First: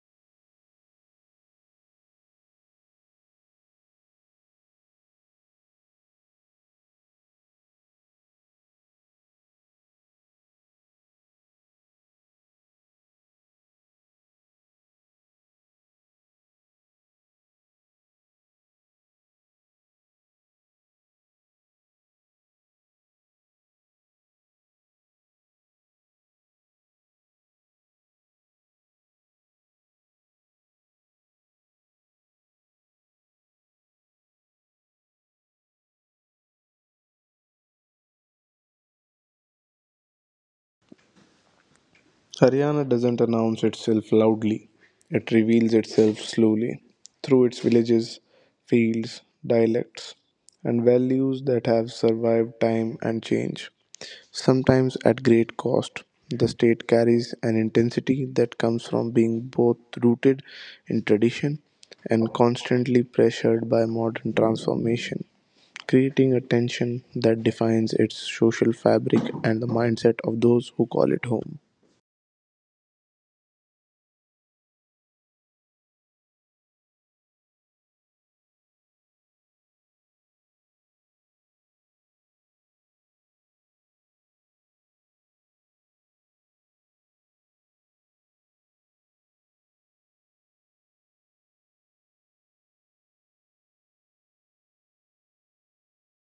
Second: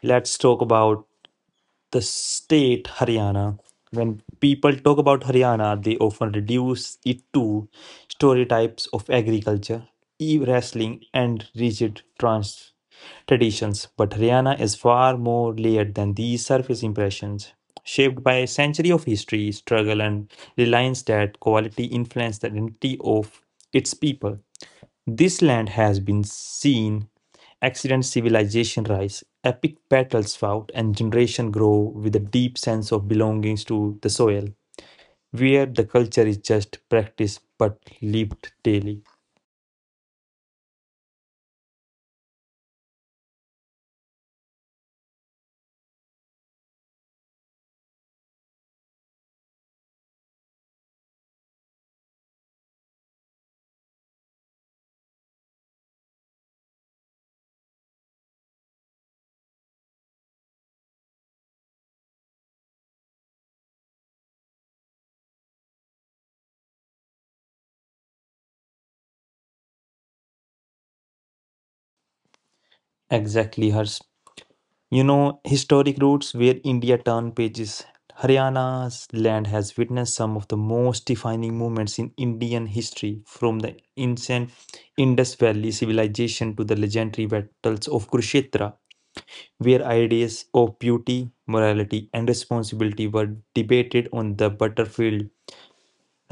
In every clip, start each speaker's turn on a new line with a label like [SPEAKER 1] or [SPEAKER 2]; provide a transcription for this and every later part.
[SPEAKER 1] Let's talk about the state Haryana. When people talk about Haryana, they often reduce it to stereotypes of agriculture, e-wrestling, and rigid trans traditions. But Haryana is far more layered than these surface impressions. Shaped by a century of history, struggle, and reliance that quality influenced the identity of its people. This land has been seen accident civilization rise, epic battles fought, and generation grow with a deep sense of belongings to the soil, where the culture is just practiced but lived daily.
[SPEAKER 2] Haryana doesn't announce itself loudly, it reveals itself slowly through its villages, fields, dialects, and values that have survived time and change. Sometimes at great cost, the state carries an intensity that comes from being both rooted in tradition and constantly pressured by modern transformation, creating a tension that defines its social fabric and the mindset of those who call it home.
[SPEAKER 1] Exactly, hers. Historic roots where India turned pages. Haryana's land has witnessed some of the most defining moments in Indian history, from the ancient Indus Valley civilization to the legendary battles of Kurukshetra, where ideas of beauty, morality, and responsibility were debated on the battlefield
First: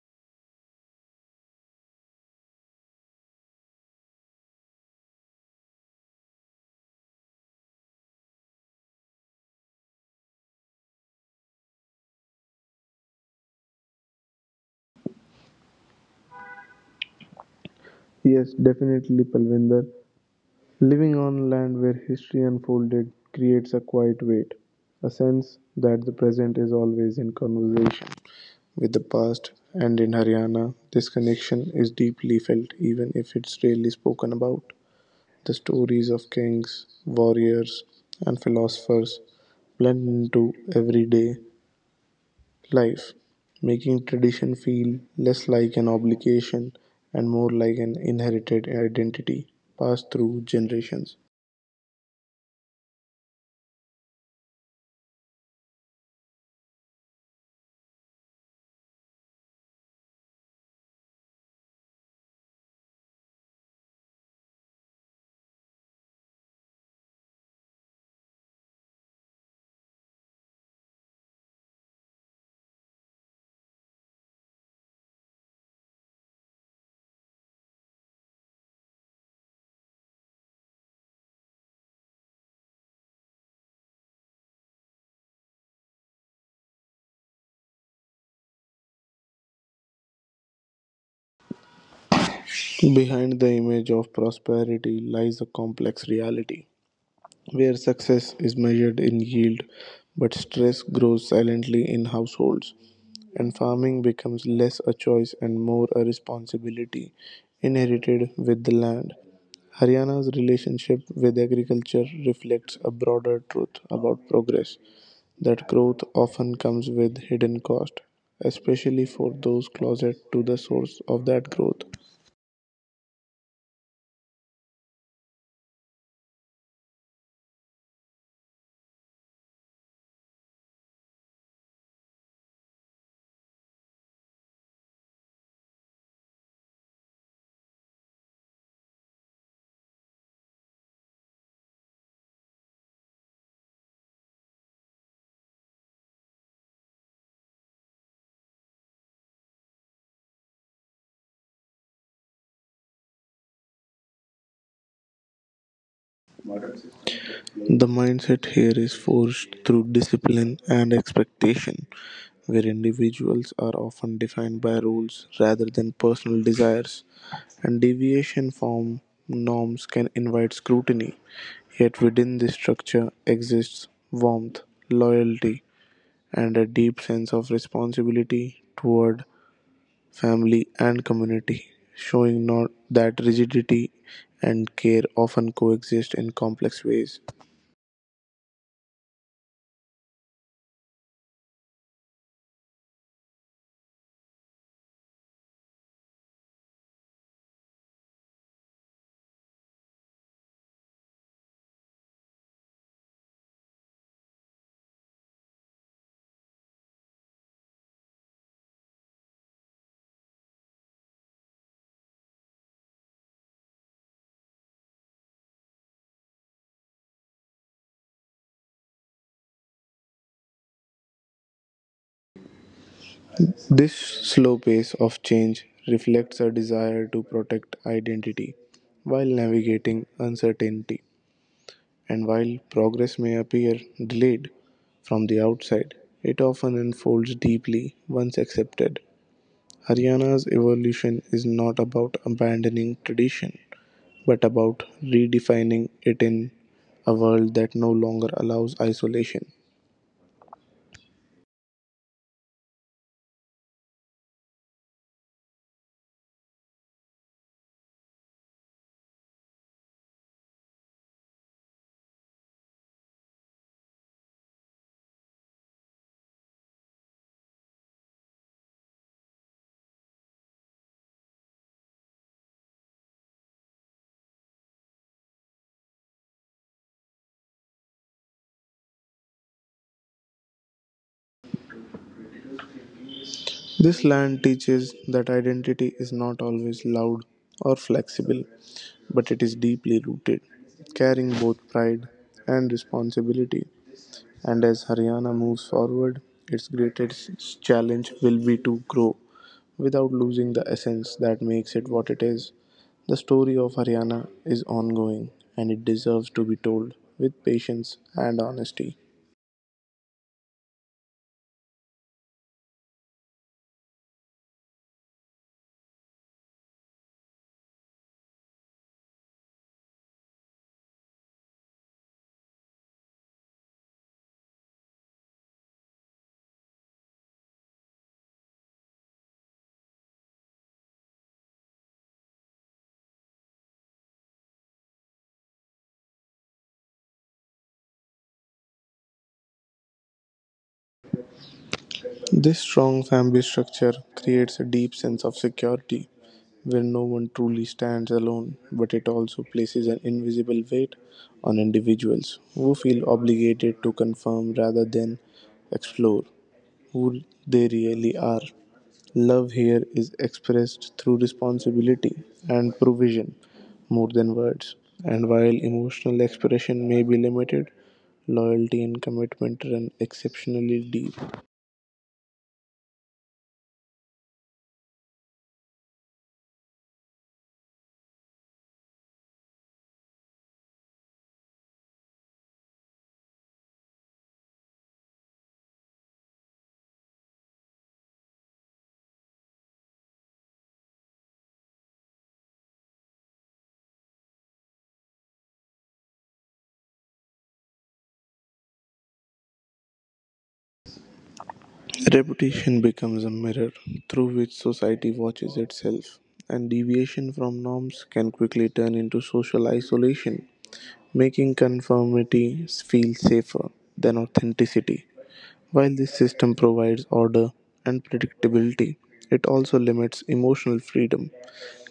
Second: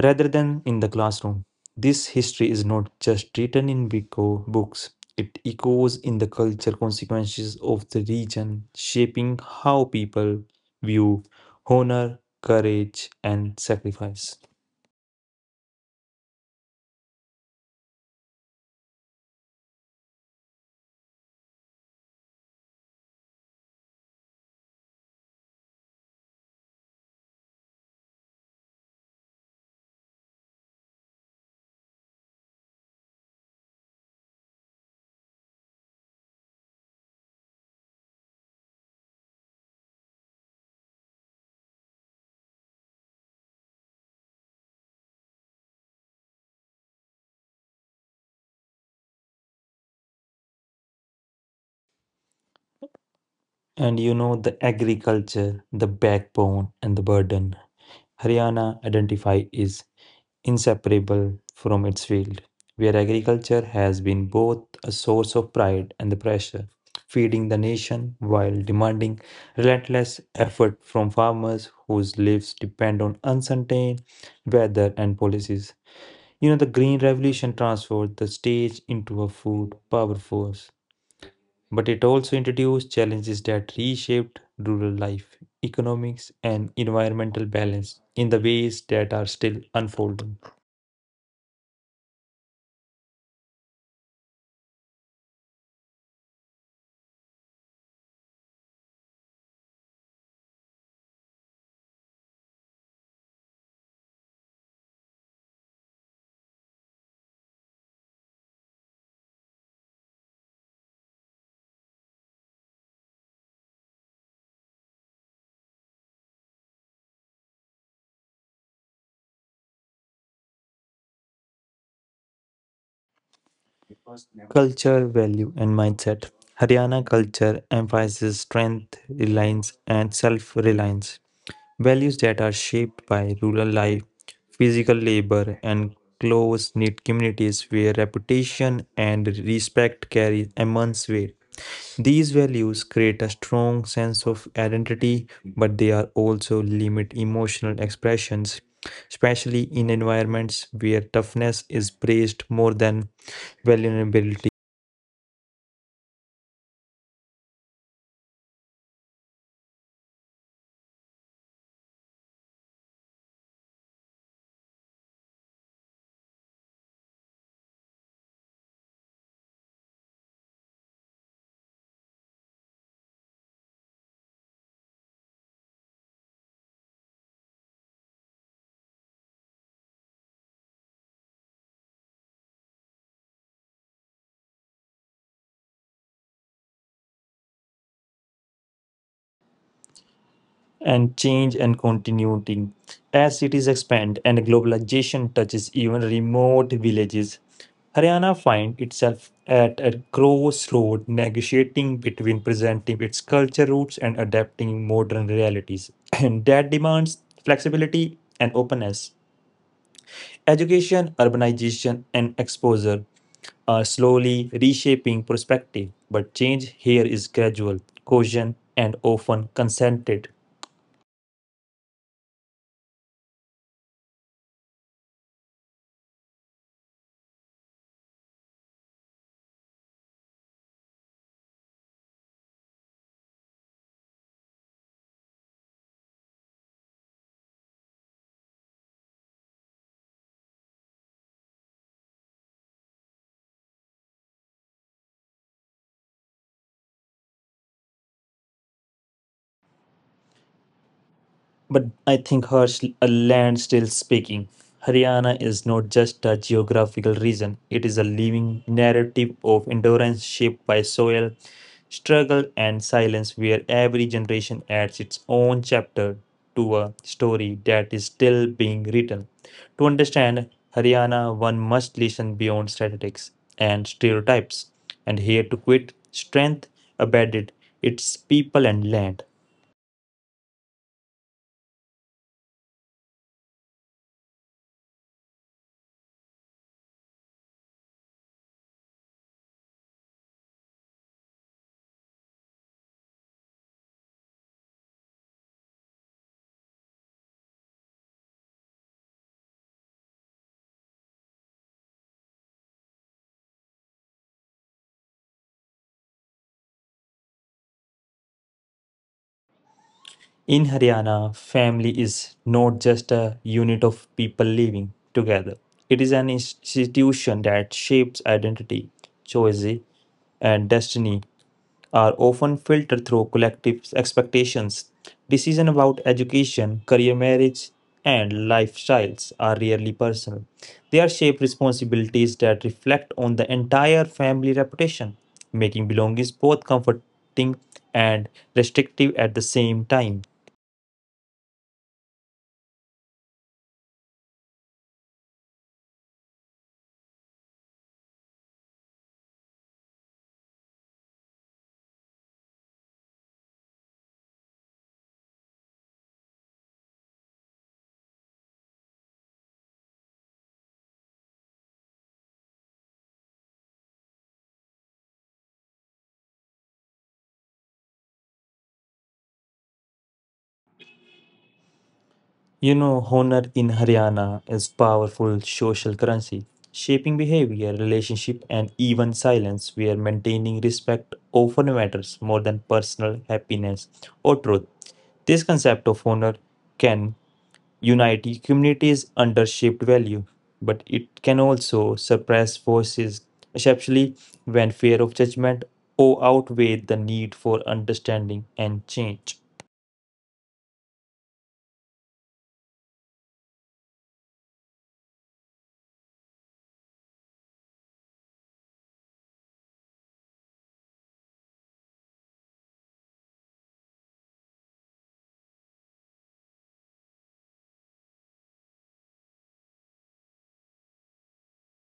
[SPEAKER 1] rather than in the classroom. This history is not just written in books, it echoes in the culture consequences of the region, shaping how people view honor, courage, and sacrifice.
[SPEAKER 2] Yes, definitely, Palvinder. Living on land where history unfolded creates a quiet weight, a sense that the present is always in conversation with the past, and in Haryana, this connection is deeply felt even if it's rarely spoken about. The stories of kings, warriors, and philosophers blend into everyday life, making tradition feel less like an obligation and more like an inherited identity passed through generations.
[SPEAKER 1] And the agriculture, the backbone, and the burden. Haryana identify is inseparable from its field, where agriculture has been both a source of pride and the pressure, feeding the nation while demanding relentless effort from farmers whose lives depend on uncertain weather and policies. The Green Revolution transformed the stage into a food power force, but it also introduced challenges that reshaped rural life, economics, and environmental balance in the ways that are still unfolding.
[SPEAKER 2] Behind the image of prosperity lies a complex reality where success is measured in yield, but stress grows silently in households, and farming becomes less a choice and more a responsibility inherited with the land. Haryana's relationship with agriculture reflects a broader truth about progress that growth often comes with hidden cost, especially for those closet to the source of that growth.
[SPEAKER 1] Culture, value, and mindset. Haryana culture emphasizes strength, reliance, and self reliance, values that are shaped by rural life, physical labor, and close knit communities where reputation and respect carry immense weight. These values create a strong sense of identity, but they are also limit emotional expressions, especially in environments where toughness is praised more than vulnerability.
[SPEAKER 2] The mindset here is forged through discipline and expectation, where individuals are often defined by rules rather than personal desires, and deviation from norms can invite scrutiny. Yet within this structure exists warmth, loyalty, and a deep sense of responsibility toward family and community, showing not that rigidity and care often coexist in complex ways.
[SPEAKER 1] And change and continuity. As cities expand and globalization touches even remote villages, Haryana finds itself at a crossroad negotiating between presenting its culture roots and adapting modern realities. And that demands flexibility and openness. Education, urbanization, and exposure are slowly reshaping perspective, but change here is gradual, cautious, and often consented.
[SPEAKER 2] This slow pace of change reflects a desire to protect identity while navigating uncertainty. And while progress may appear delayed from the outside, it often unfolds deeply once accepted. Haryana's evolution is not about abandoning tradition, but about redefining it in a world that no longer allows isolation.
[SPEAKER 1] But I think a land still speaking. Haryana is not just a geographical region, it is a living narrative of endurance shaped by soil, struggle, and silence, where every generation adds its own chapter to a story that is still being written. To understand Haryana, one must listen beyond statistics and stereotypes and hear to quit strength abetted its people and land.
[SPEAKER 2] This land teaches that identity is not always loud or flexible, but it is deeply rooted, carrying both pride and responsibility. And as Haryana moves forward, its greatest challenge will be to grow without losing the essence that makes it what it is. The story of Haryana is ongoing and it deserves to be told with patience and honesty.
[SPEAKER 1] In Haryana, family is not just a unit of people living together. It is an institution that shapes identity, choice, and destiny are often filtered through collective expectations. Decisions about education, career, marriage, and lifestyles are rarely personal. They are shaped responsibilities that reflect on the entire family reputation, making belongings both comforting and restrictive at the same time.
[SPEAKER 2] This strong family structure creates a deep sense of security where no one truly stands alone, but it also places an invisible weight on individuals who feel obligated to confirm rather than explore who they really are. Love here is expressed through responsibility and provision more than words. And while emotional expression may be limited, loyalty and commitment run exceptionally deep.
[SPEAKER 1] Honor in Haryana is powerful social currency, shaping behavior, relationship, and even silence, where maintaining respect often matters more than personal happiness or truth. This concept of honor can unite communities under shaped value, but it can also suppress forces, especially when fear of judgment or outweigh the need for understanding and change.
[SPEAKER 2] Reputation becomes a mirror through which society watches itself, and deviation from norms can quickly turn into social isolation, making conformity feel safer than authenticity. While this system provides order and predictability, it also limits emotional freedom,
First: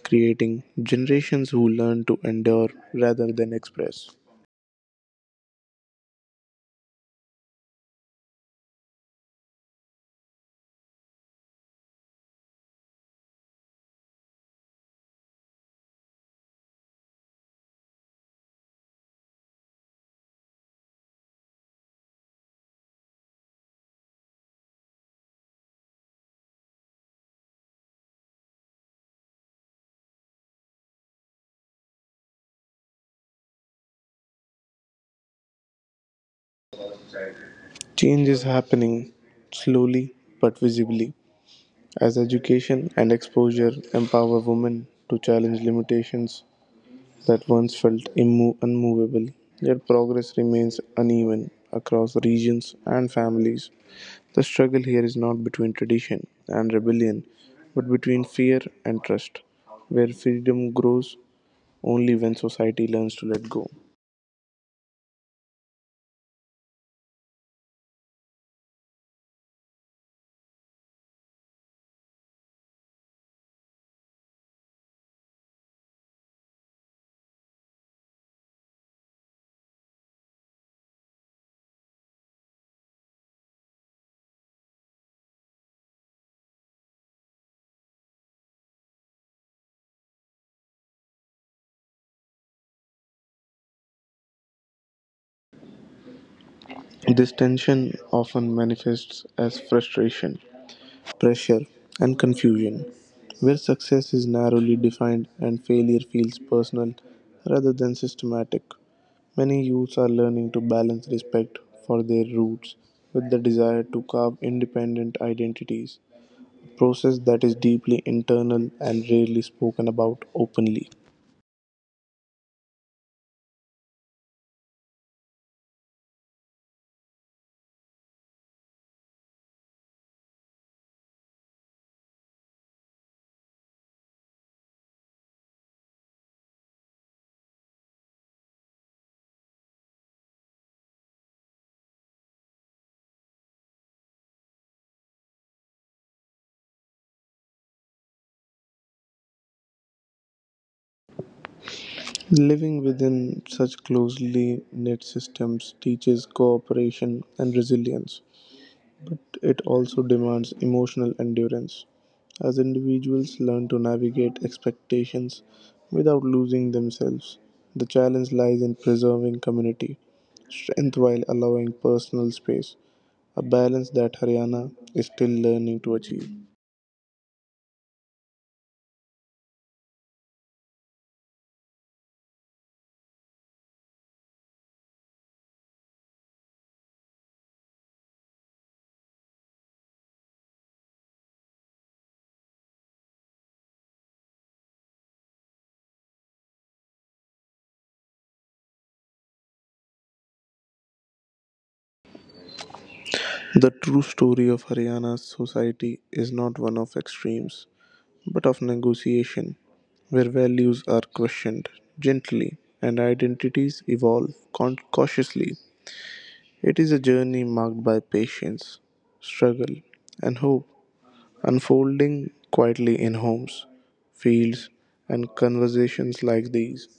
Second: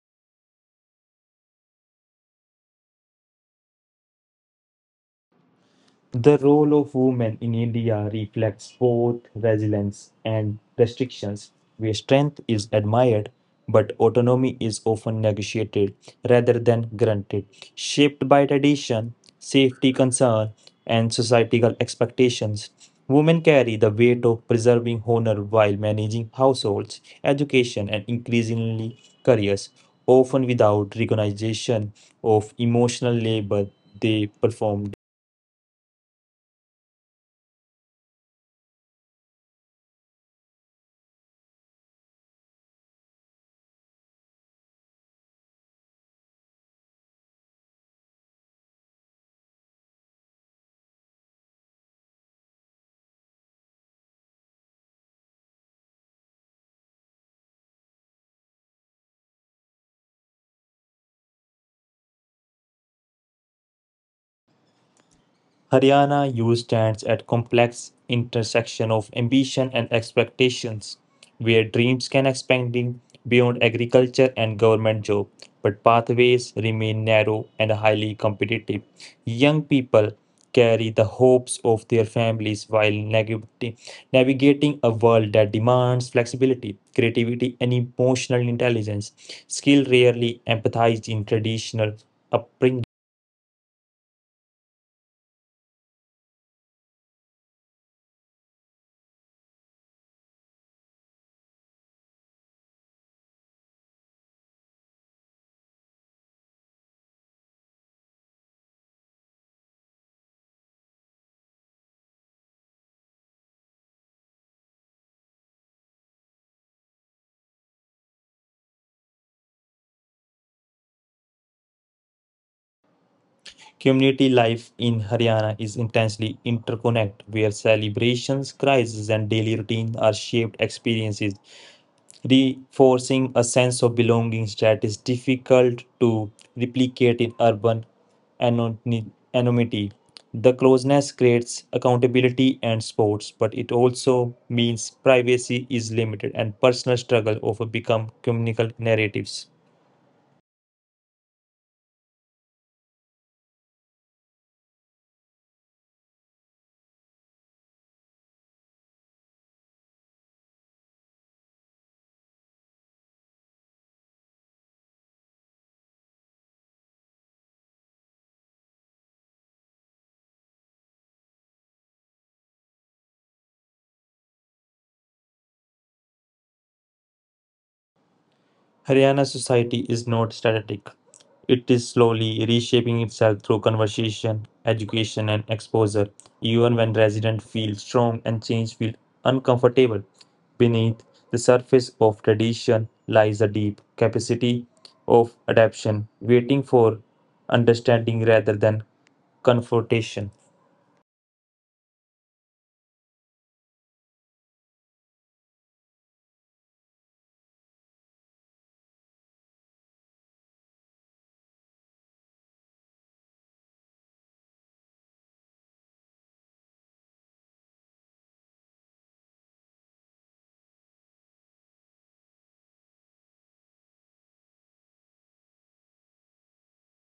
[SPEAKER 2] creating generations who learn to endure rather than express.
[SPEAKER 1] The role of women in India reflects both resilience and restrictions, where strength is admired but autonomy is often negotiated rather than granted, shaped by tradition, safety concern, and societal expectations. Women carry the weight of preserving honor while managing households, education, and increasingly careers, often without recognition of emotional labor they perform.
[SPEAKER 2] Change is happening slowly but visibly as education and exposure empower women to challenge limitations that once felt unmovable. Yet progress remains uneven across regions and families. The struggle here is not between tradition and rebellion, but between fear and trust, where freedom grows only when society learns to let go.
[SPEAKER 1] Haryana U stands at complex intersection of ambition and expectations, where dreams can expanding beyond agriculture and government job, but pathways remain narrow and highly competitive. Young people carry the hopes of their families while navigating a world that demands flexibility, creativity, and emotional intelligence, skill rarely empathized in traditional upbringing.
[SPEAKER 2] This tension often manifests as frustration, pressure, and confusion, where success is narrowly defined and failure feels personal rather than systematic. Many youths are learning to balance respect for their roots with the desire to carve independent identities process that is deeply internal and rarely spoken about openly.
[SPEAKER 1] Community life in Haryana is intensely interconnected, where celebrations, crises, and daily routines are shaped experiences, reinforcing a sense of belonging that is difficult to replicate in urban anony- anonymity. The closeness creates accountability and sports, but it also means privacy is limited and personal struggle often become communal narratives.
[SPEAKER 2] Living within such closely knit systems teaches cooperation and resilience. It also demands emotional endurance. As individuals learn to navigate expectations without losing themselves, the challenge lies in preserving community strength while allowing personal space, a balance that Haryana is still learning to achieve.
[SPEAKER 1] Haryana society is not static. It is slowly reshaping itself through conversation, education, and exposure. Even when residents feel strong and change feel uncomfortable, beneath the surface of tradition lies a deep capacity of adaptation, waiting for understanding rather than confrontation.
[SPEAKER 2] The true story of Haryana's society is not one of extremes, but of negotiation, where values are questioned gently and identities evolve cautiously. It is a journey marked by patience, struggle, and hope, unfolding quietly in homes, fields, and conversations like these.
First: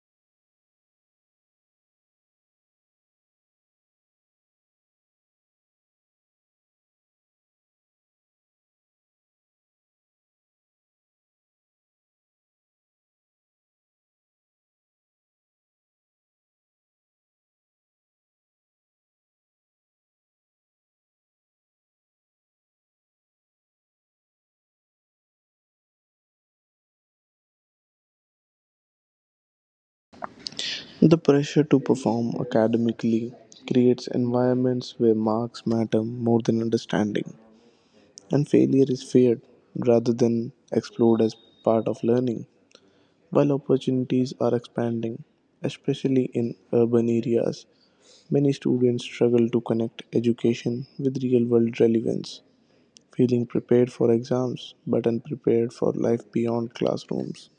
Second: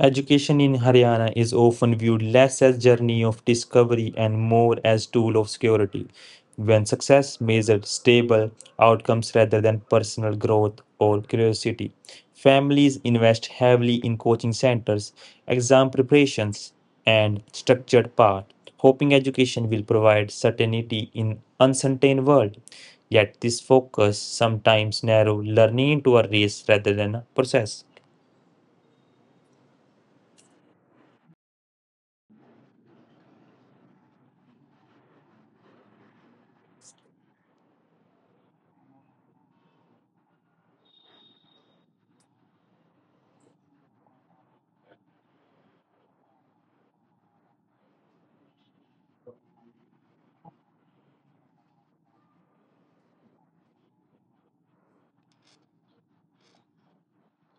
[SPEAKER 1] Education in Haryana is often viewed less as journey of discovery and more as tool of security. When success measured stable outcomes rather than personal growth or curiosity, families invest heavily in coaching centers, exam preparations, and structured path, hoping education will provide certainty in uncertain world. Yet this focus sometimes narrow learning into a race rather than a process.
[SPEAKER 2] The pressure to perform academically creates environments where marks matter more than understanding and failure is feared rather than explored as part of learning. While opportunities are expanding, especially in urban areas, many students struggle to connect education with real world relevance, feeling prepared for exams but unprepared for life beyond classrooms.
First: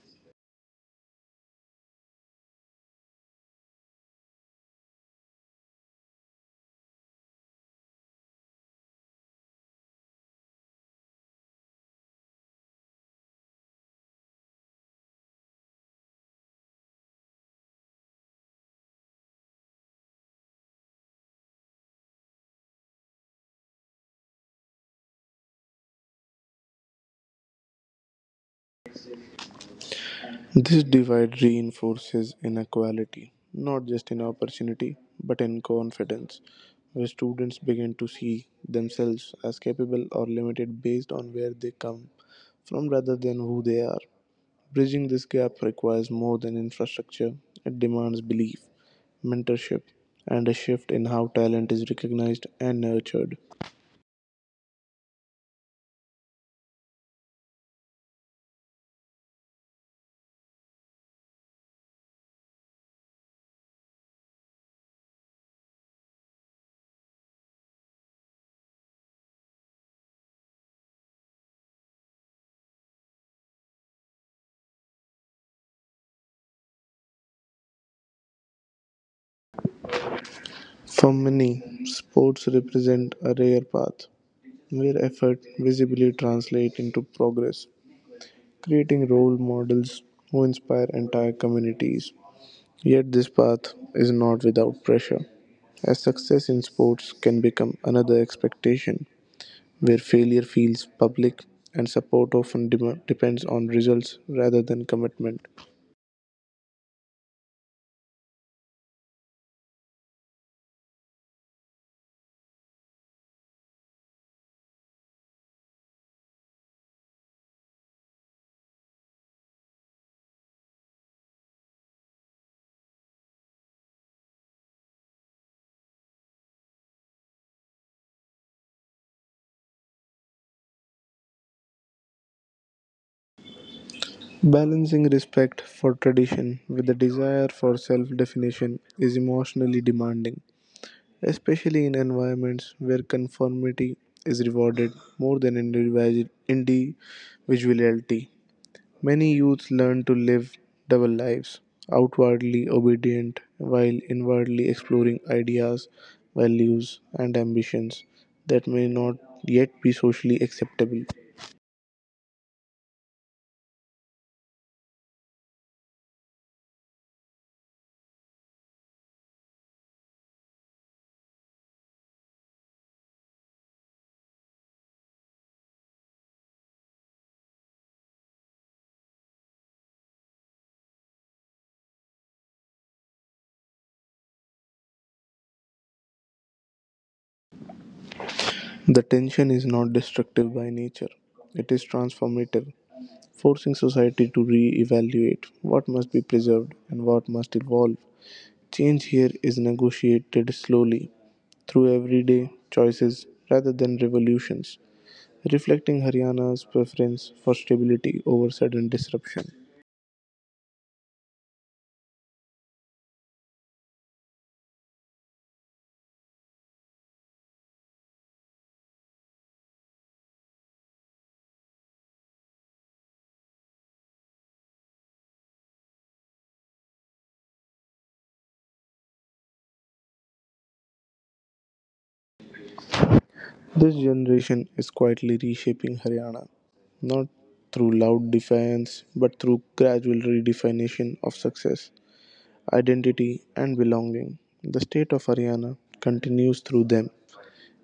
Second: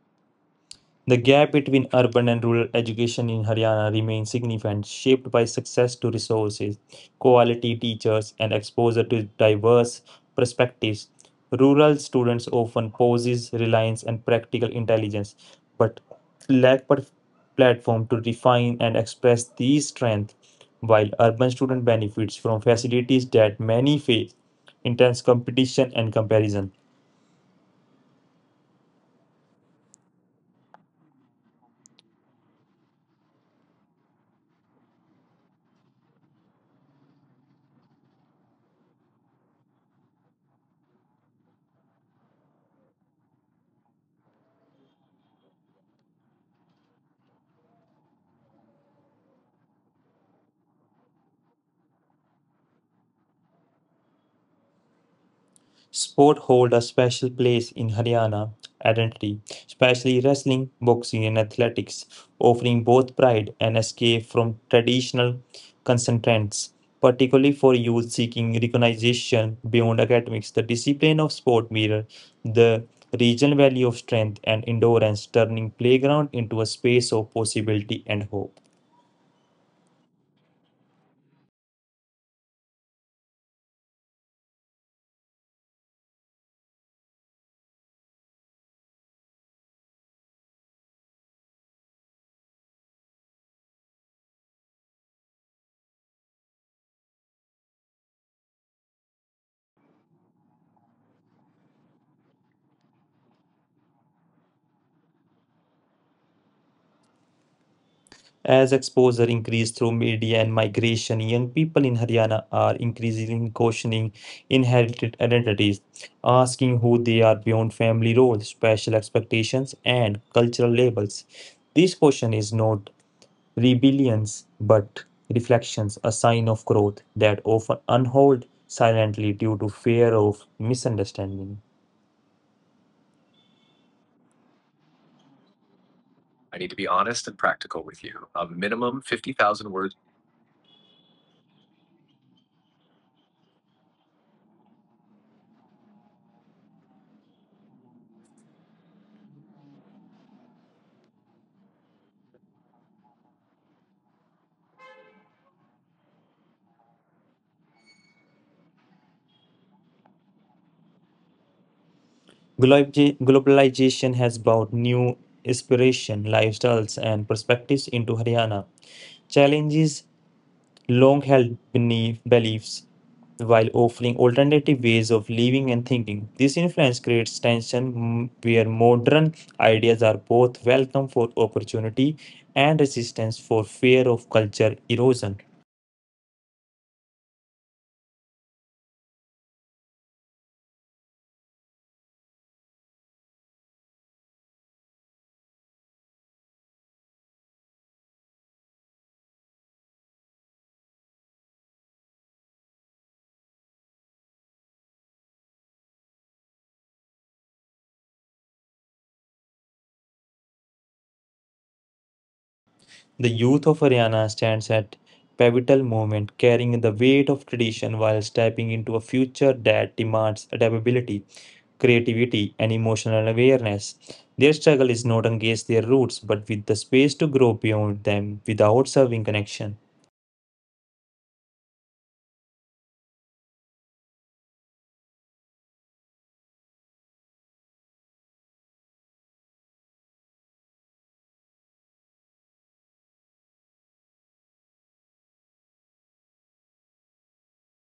[SPEAKER 1] The gap between urban and rural education in Haryana remains significant, shaped by success to resources, quality teachers, and exposure to diverse perspectives. Rural students often possess reliance and practical intelligence, but lack platform to refine and express these strengths, while urban students benefits from facilities that many face, intense competition and comparison.
[SPEAKER 2] This divide reinforces inequality, not just in opportunity, but in confidence, where students begin to see themselves as capable or limited based on where they come from rather than who they are. Bridging this gap requires more than infrastructure, it demands belief, mentorship, and a shift in how talent is recognized and nurtured.
[SPEAKER 1] Sport hold a special place in Haryana identity, especially wrestling, boxing, and athletics, offering both pride and escape from traditional constraints. Particularly for youth seeking recognition beyond academics, the discipline of sport mirror the regional value of strength and endurance, turning playground into a space of possibility and hope.
[SPEAKER 2] For many, sports represent a rare path where effort visibly translates into progress creating role models who inspire entire communities. Yet, this path is not without pressure, as success in sports can become another expectation, where failure feels public and support often depends on results rather than commitment.
[SPEAKER 1] As exposure increased through media and migration, young people in Haryana are increasingly questioning inherited identities, asking who they are beyond family roles, special expectations, and cultural labels. This question is not rebellions but reflections, a sign of growth that often unhold silently due to fear of misunderstanding.
[SPEAKER 2] Balancing respect for
[SPEAKER 1] I
[SPEAKER 2] tradition
[SPEAKER 1] need to
[SPEAKER 2] with
[SPEAKER 1] be
[SPEAKER 2] the
[SPEAKER 1] honest and
[SPEAKER 2] desire for
[SPEAKER 1] practical with
[SPEAKER 2] self
[SPEAKER 1] you. A
[SPEAKER 2] definition
[SPEAKER 1] minimum
[SPEAKER 2] is
[SPEAKER 1] 50,000
[SPEAKER 2] emotionally
[SPEAKER 1] words.
[SPEAKER 2] demanding, especially in environments where conformity is rewarded more than individuality. Many youths learn to live double lives, outwardly obedient while inwardly exploring ideas, values, and ambitions that may not yet be socially acceptable.
[SPEAKER 1] Globalization has brought new inspiration, lifestyles, and perspectives into Haryana, challenges long held beliefs while offering alternative ways of living and thinking. This influence creates tension where modern ideas are both welcome for opportunity and resistance for fear of culture erosion.
[SPEAKER 2] The tension is not destructive by nature, it is transformative, forcing society to re evaluate what must be preserved and what must evolve. Change here is negotiated slowly through everyday choices rather than revolutions, reflecting Haryana's preference for stability over sudden disruption.
[SPEAKER 1] The youth of Haryana stands at pivotal moment, carrying the weight of tradition while stepping into a future that demands adaptability, creativity, and emotional awareness. Their struggle is not against their roots, but with the space to grow beyond them without serving connection.
[SPEAKER 2] This generation is quietly reshaping Haryana, not through loud defiance, but through gradual redefinition of success, identity, and belonging. The state of Haryana continues through them,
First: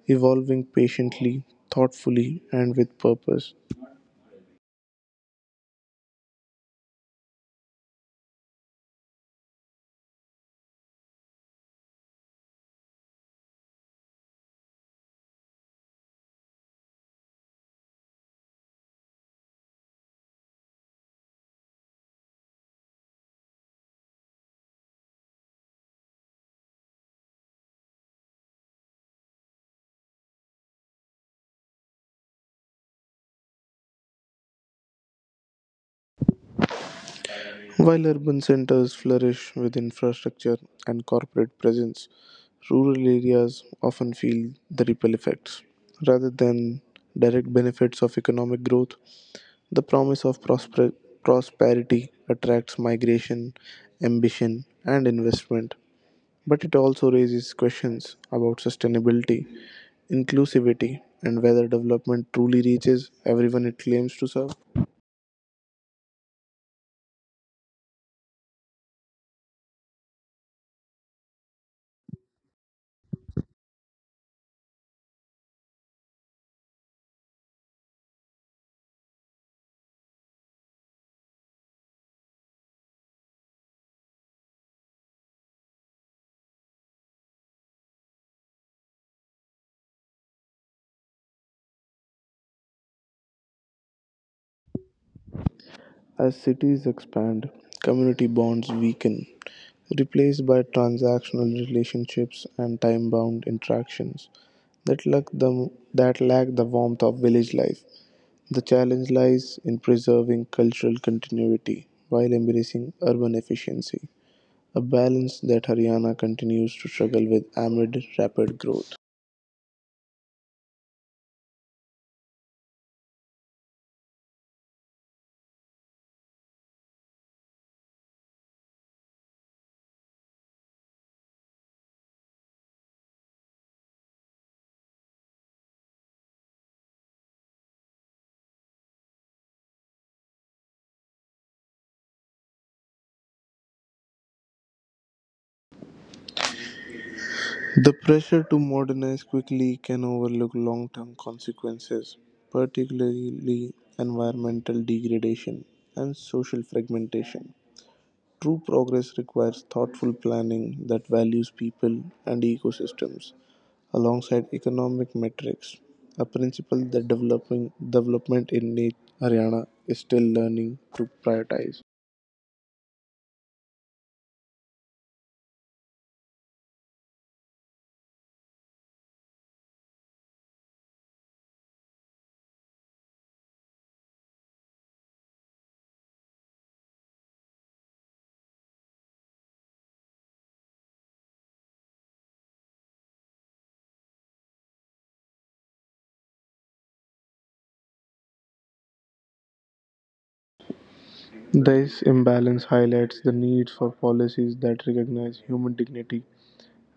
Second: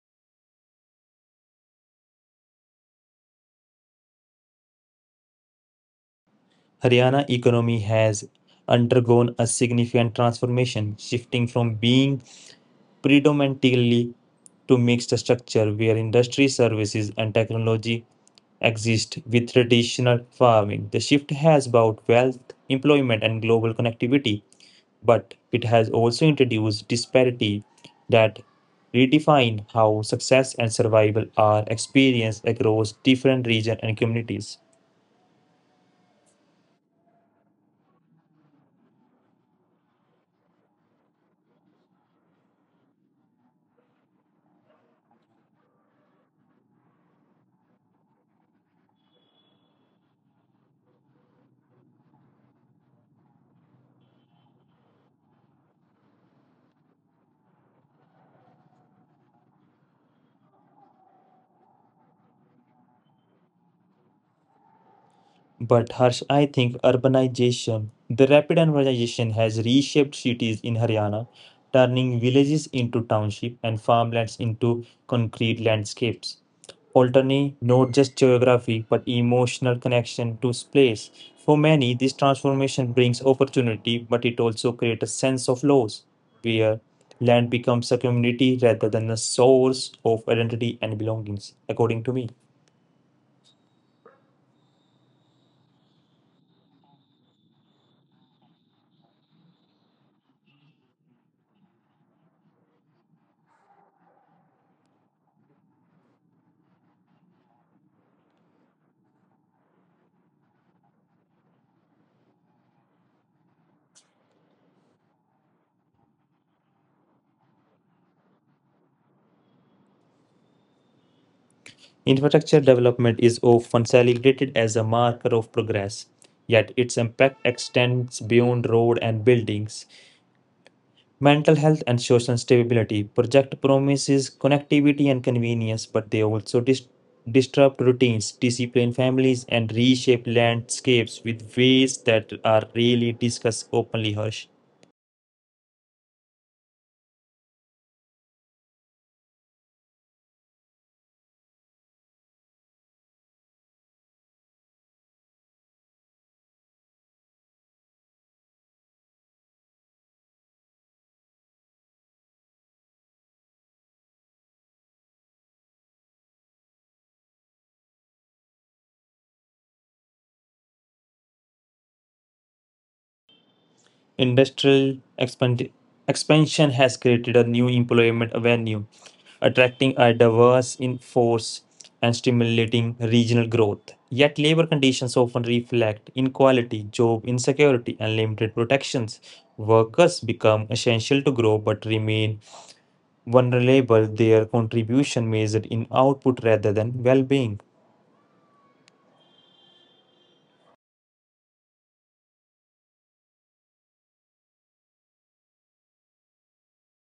[SPEAKER 2] evolving patiently, thoughtfully, and with purpose.
[SPEAKER 1] Haryana economy has undergone a significant transformation, shifting from being predominantly to mixed structure where industry, services, and technology exist with traditional farming. The shift has brought wealth, employment, and global connectivity, but it has also introduced disparity that redefine how success and survival are experienced across different regions and communities.
[SPEAKER 2] While urban centers flourish with infrastructure and corporate presence, rural areas often feel the ripple effects. Rather than direct benefits of economic growth, the promise of prosperity attracts migration, ambition, and investment. But it also raises questions about sustainability, inclusivity, and whether development truly reaches everyone it claims to serve.
[SPEAKER 1] But Harsh, I think urbanization, the rapid urbanization has reshaped cities in Haryana, turning villages into township and farmlands into concrete landscapes. Alternate not just geography but emotional connection to place. For many, this transformation brings opportunity, but it also creates a sense of loss, where land becomes a community rather than a source of identity and belongings, according to me.
[SPEAKER 2] As cities expand, community bonds weaken replaced by transactional relationships and time bound interactions that lack the warmth of village life. The challenge lies in preserving cultural continuity while embracing urban efficiency, a balance that Haryana continues to struggle with amid rapid growth.
[SPEAKER 1] Infrastructure development is often celebrated as a marker of progress, yet its impact extends beyond road and buildings. Mental health and social stability project promises connectivity and convenience, but they also disrupt routines, discipline families, and reshape landscapes with ways that are rarely discussed openly. Harsh.
[SPEAKER 2] The pressure to modernize quickly can overlook long term consequences, particularly environmental degradation and social fragmentation. True progress requires thoughtful planning that values people and ecosystems alongside economic metrics, a principle that developing development in Haryana is still learning to prioritize.
[SPEAKER 1] Industrial expand- expansion has created a new employment avenue, attracting a diverse in force and stimulating regional growth. Yet, labor conditions often reflect inequality, job insecurity, and limited protections. Workers become essential to grow but remain vulnerable, their contribution measured in output rather than well being.
[SPEAKER 2] This imbalance highlights the need for policies that recognize human dignity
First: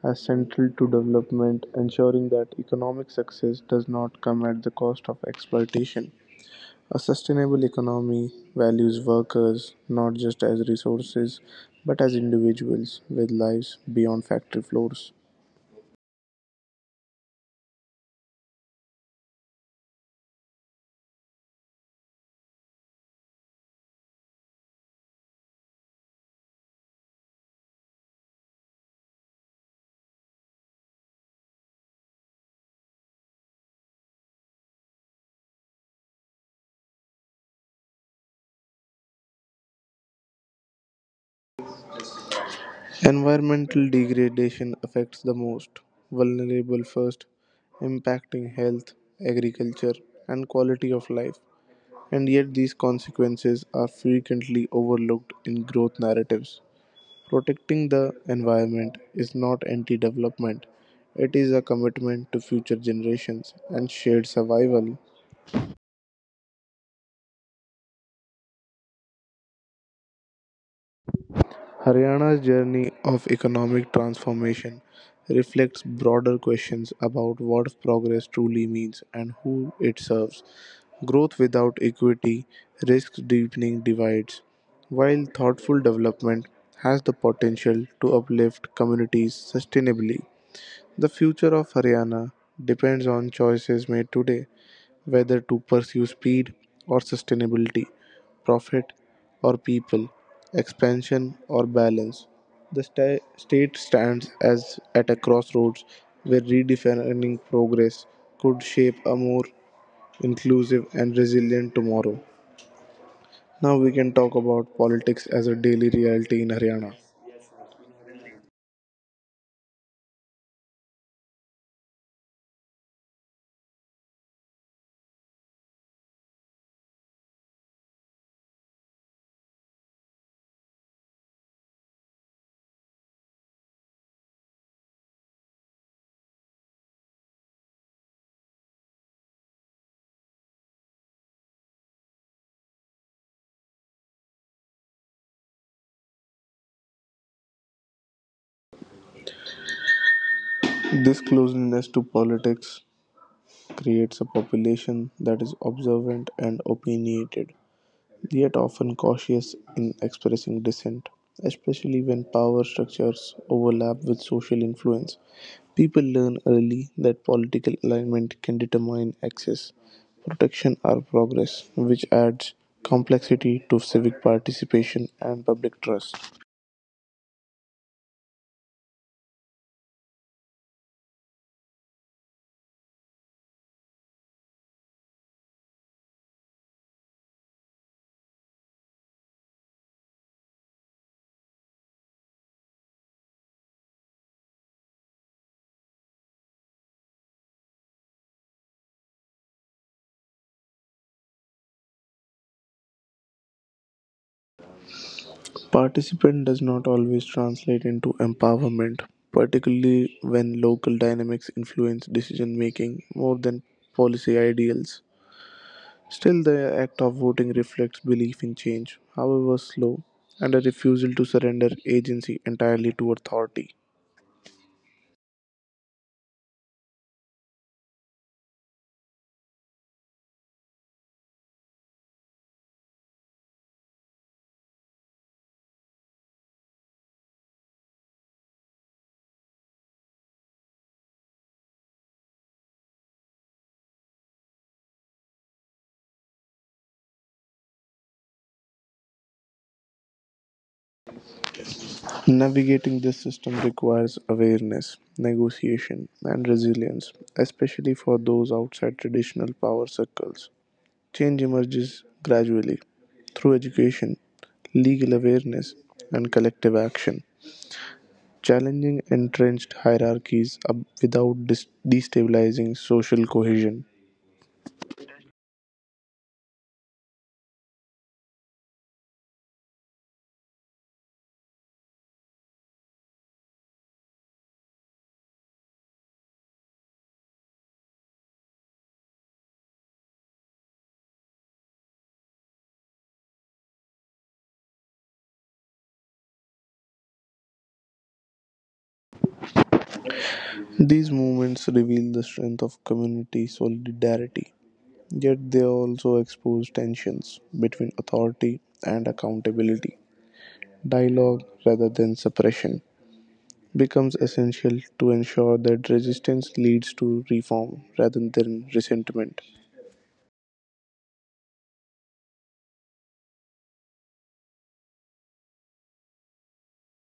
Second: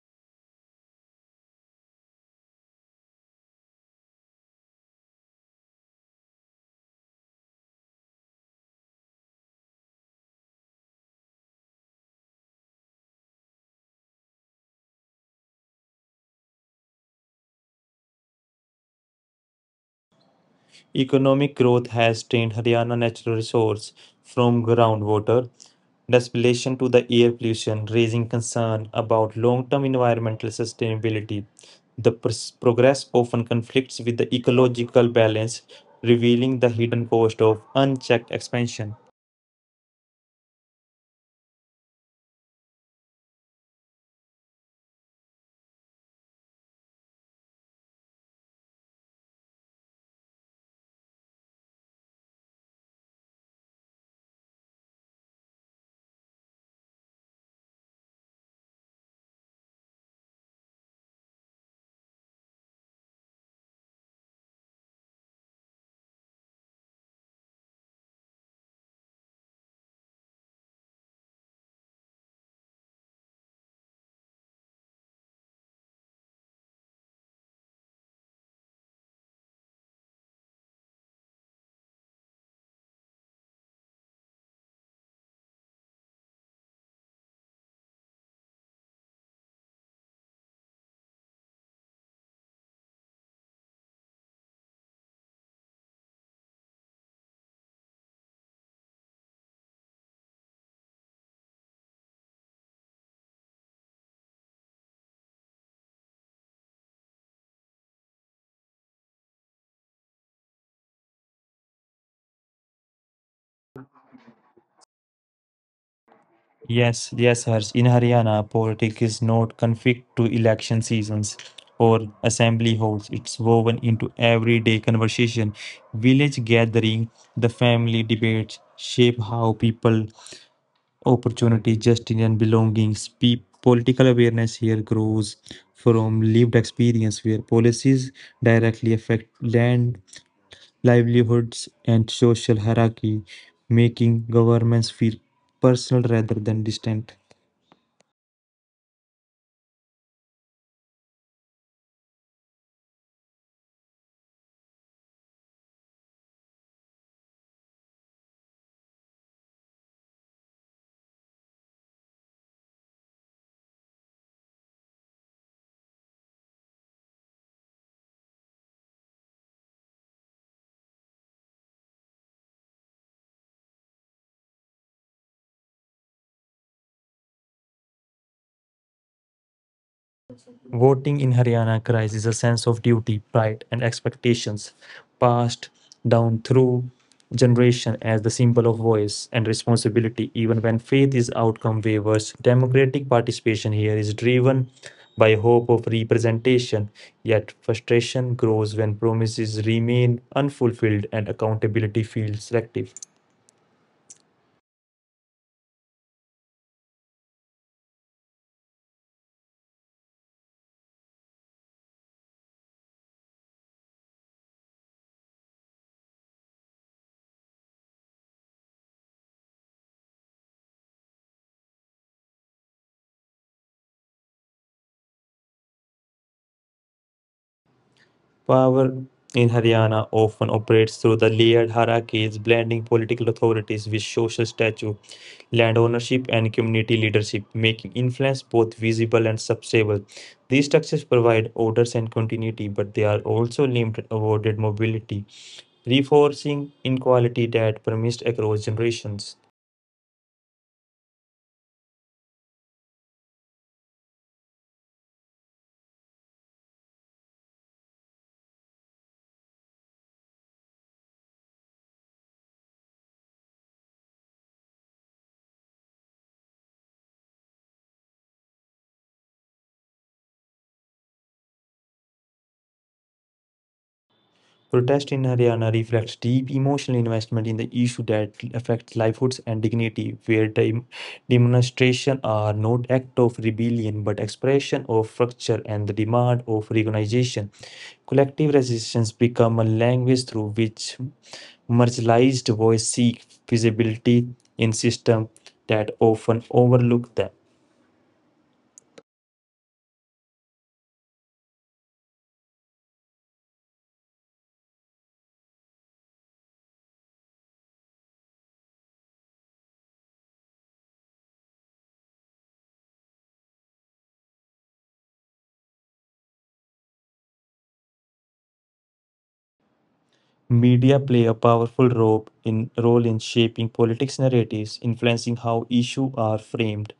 [SPEAKER 2] as central to development, ensuring that economic success does not come at the cost of exploitation. A sustainable economy values workers not just as resources but as individuals with lives beyond factory floors.
[SPEAKER 1] Economic growth has drained Haryana natural resource from groundwater distillation to the air pollution, raising concern about long-term environmental sustainability. The progress often conflicts with the ecological balance, revealing the hidden cost of unchecked expansion.
[SPEAKER 2] Environmental degradation affects the most vulnerable first, impacting health, agriculture, and quality of life. And yet, these consequences are frequently overlooked in growth narratives. Protecting the environment is not anti development, it is a commitment to future generations and shared survival. Haryana's journey of economic transformation reflects broader questions about what progress truly means and who it serves. Growth without equity risks deepening divides, while thoughtful development has the potential to uplift communities sustainably. The future of Haryana depends on choices made today whether to pursue speed or sustainability, profit or people, expansion or balance. The state stands as at a crossroads where redefining progress could shape a more inclusive and resilient tomorrow. Now we can talk about politics as a daily reality in Haryana.
[SPEAKER 1] Yes, yes, Harsh. In Haryana, politics is not confined to election seasons or assembly halls. It's woven into everyday conversation, village gathering, the family debates shape how people, opportunity, justice, and belongings. Political awareness here grows from lived experience, where policies directly affect land, livelihoods, and social hierarchy, making governments feel personal rather than distant.
[SPEAKER 2] This closeness to politics creates a population that is observant and opinionated, yet often cautious in expressing dissent, especially when power structures overlap with social influence. People learn early that political alignment can determine access, protection, or progress, which adds complexity to civic participation and public trust.
[SPEAKER 1] Voting in Haryana cries a sense of duty, pride, and expectations passed down through generation as the symbol of voice and responsibility even when faith is outcome wavers democratic participation here is driven by hope of representation yet frustration grows when promises remain unfulfilled and accountability feels selective.
[SPEAKER 2] Participant does not always translate into empowerment, particularly when local dynamics influence decision making more than policy ideals. Still, the act of voting reflects belief in change, however slow, and a refusal to surrender agency entirely to authority.
[SPEAKER 1] Power in Haryana often operates through the layered hierarchies, blending political authorities with social stature, land ownership, and community leadership, making influence both visible and subservable. These structures provide orders and continuity, but they are also limited, avoided mobility, reinforcing inequality that persists across generations.
[SPEAKER 2] Navigating this system requires awareness, negotiation, and resilience, especially for those outside traditional power circles. Change emerges gradually through education, legal awareness, and collective action, challenging entrenched hierarchies without destabilizing social cohesion.
[SPEAKER 1] Protest in Haryana reflects deep emotional investment in the issue that affects livelihoods and dignity, where the demonstrations are not acts of rebellion but expression of fracture and the demand of recognition. Collective resistance become a language through which marginalized voices seek visibility in systems that often overlook them.
[SPEAKER 2] These movements reveal the strength of community solidarity, yet they also expose tensions between authority and accountability. Dialogue, rather than suppression, becomes essential to ensure that resistance leads to reform rather than resentment.
[SPEAKER 1] Media play a powerful role in shaping politics narratives, influencing how issues are framed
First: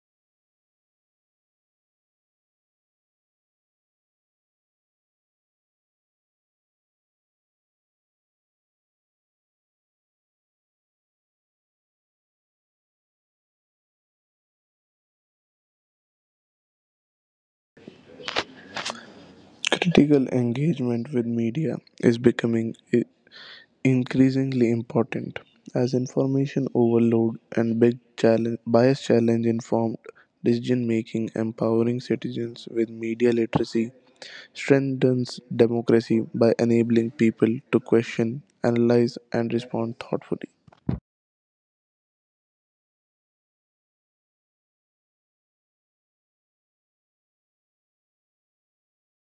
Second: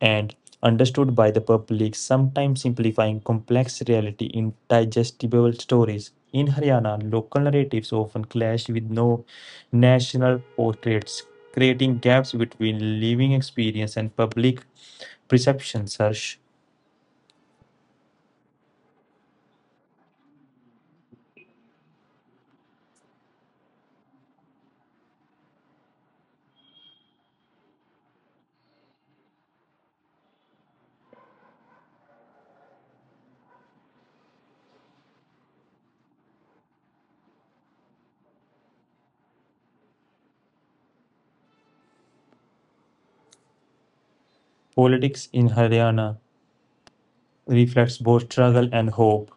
[SPEAKER 1] and understood by the public, sometimes simplifying complex reality in digestible stories. In Haryana, local narratives often clash with no national portraits, creating gaps between living experience and public perceptions. Harsh,
[SPEAKER 2] Critical engagement with media is becoming increasingly important as information overload and big challenge, bias challenge informed decision making empowering citizens with media literacy strengthens democracy by enabling people to question analyze and respond thoughtfully.
[SPEAKER 1] politics in Haryana reflects both struggle and hope,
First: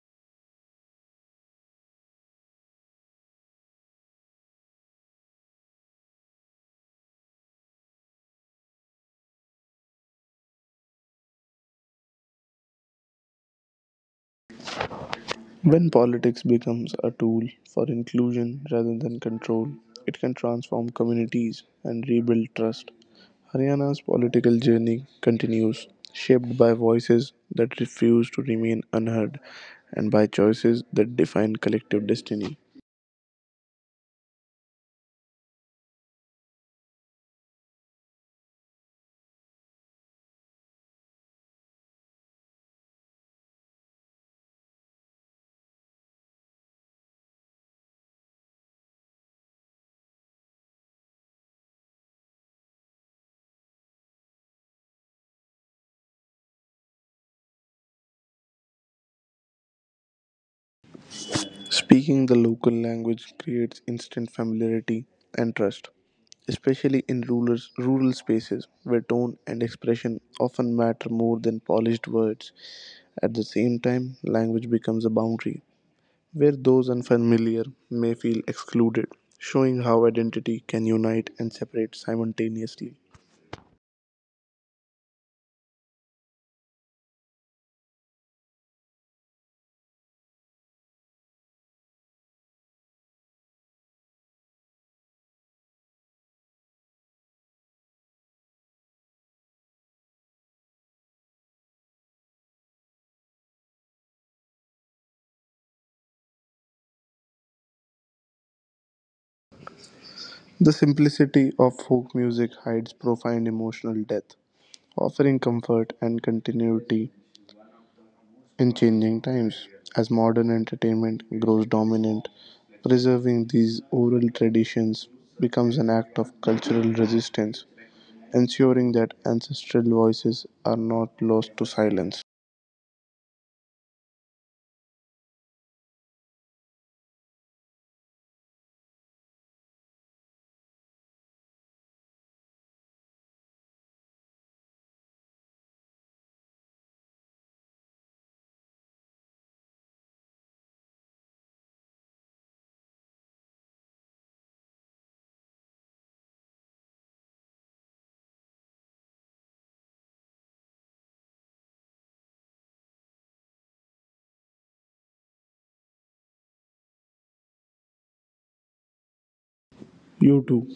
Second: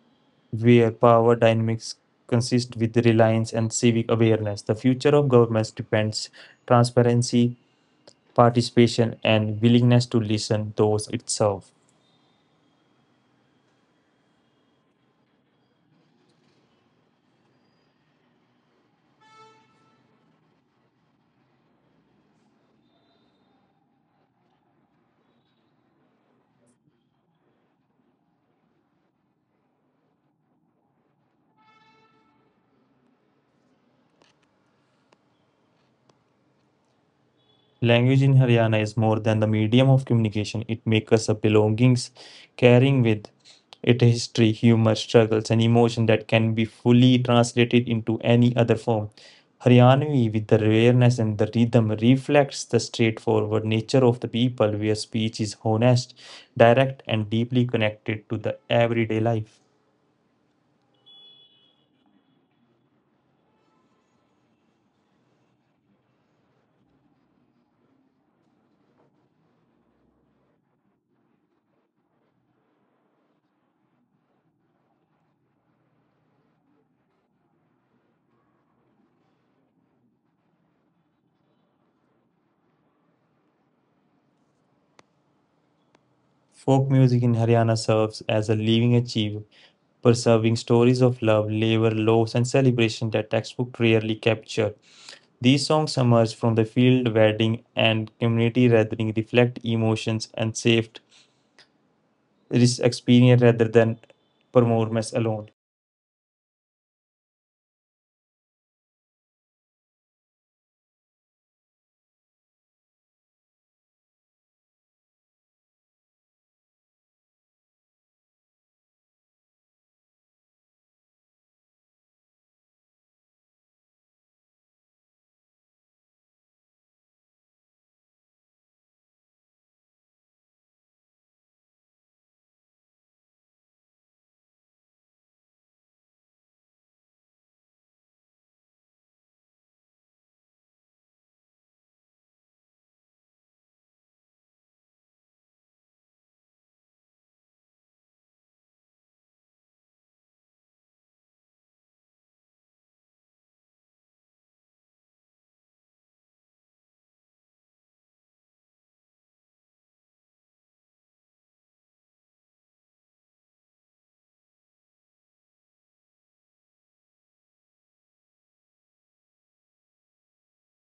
[SPEAKER 1] where power dynamics consist with reliance and civic awareness. The future of governments depends transparency, participation, and willingness to listen those it serves.
[SPEAKER 2] When politics becomes a tool for inclusion rather than control, it can transform communities and rebuild trust. Haryana's political journey continues, shaped by voices that refuse to remain unheard and by choices that define collective destiny.
[SPEAKER 1] Language in Haryana is more than the medium of communication, it makes us a belongings, carrying with it history, humor, struggles, and emotion that can be fully translated into any other form. Haryanvi, with the rareness and the rhythm, reflects the straightforward nature of the people where speech is honest, direct, and deeply connected to the everyday life.
[SPEAKER 2] Speaking the local language creates instant familiarity and trust, especially in rural spaces where tone and expression often matter more than polished words. At the same time, language becomes a boundary where those unfamiliar may feel excluded, showing how identity can unite and separate simultaneously.
[SPEAKER 1] Folk music in Haryana serves as a living archive, preserving stories of love, labor, loss, and celebration that textbooks rarely capture. These songs emerge from the field, wedding, and community gathering, reflect emotions and shaped this experience rather than performance alone.
[SPEAKER 2] The simplicity of folk music hides profound emotional depth, offering comfort and continuity in changing times. As modern entertainment grows dominant, preserving these oral traditions becomes an act of cultural resistance, ensuring that ancestral voices are not lost to silence. You too.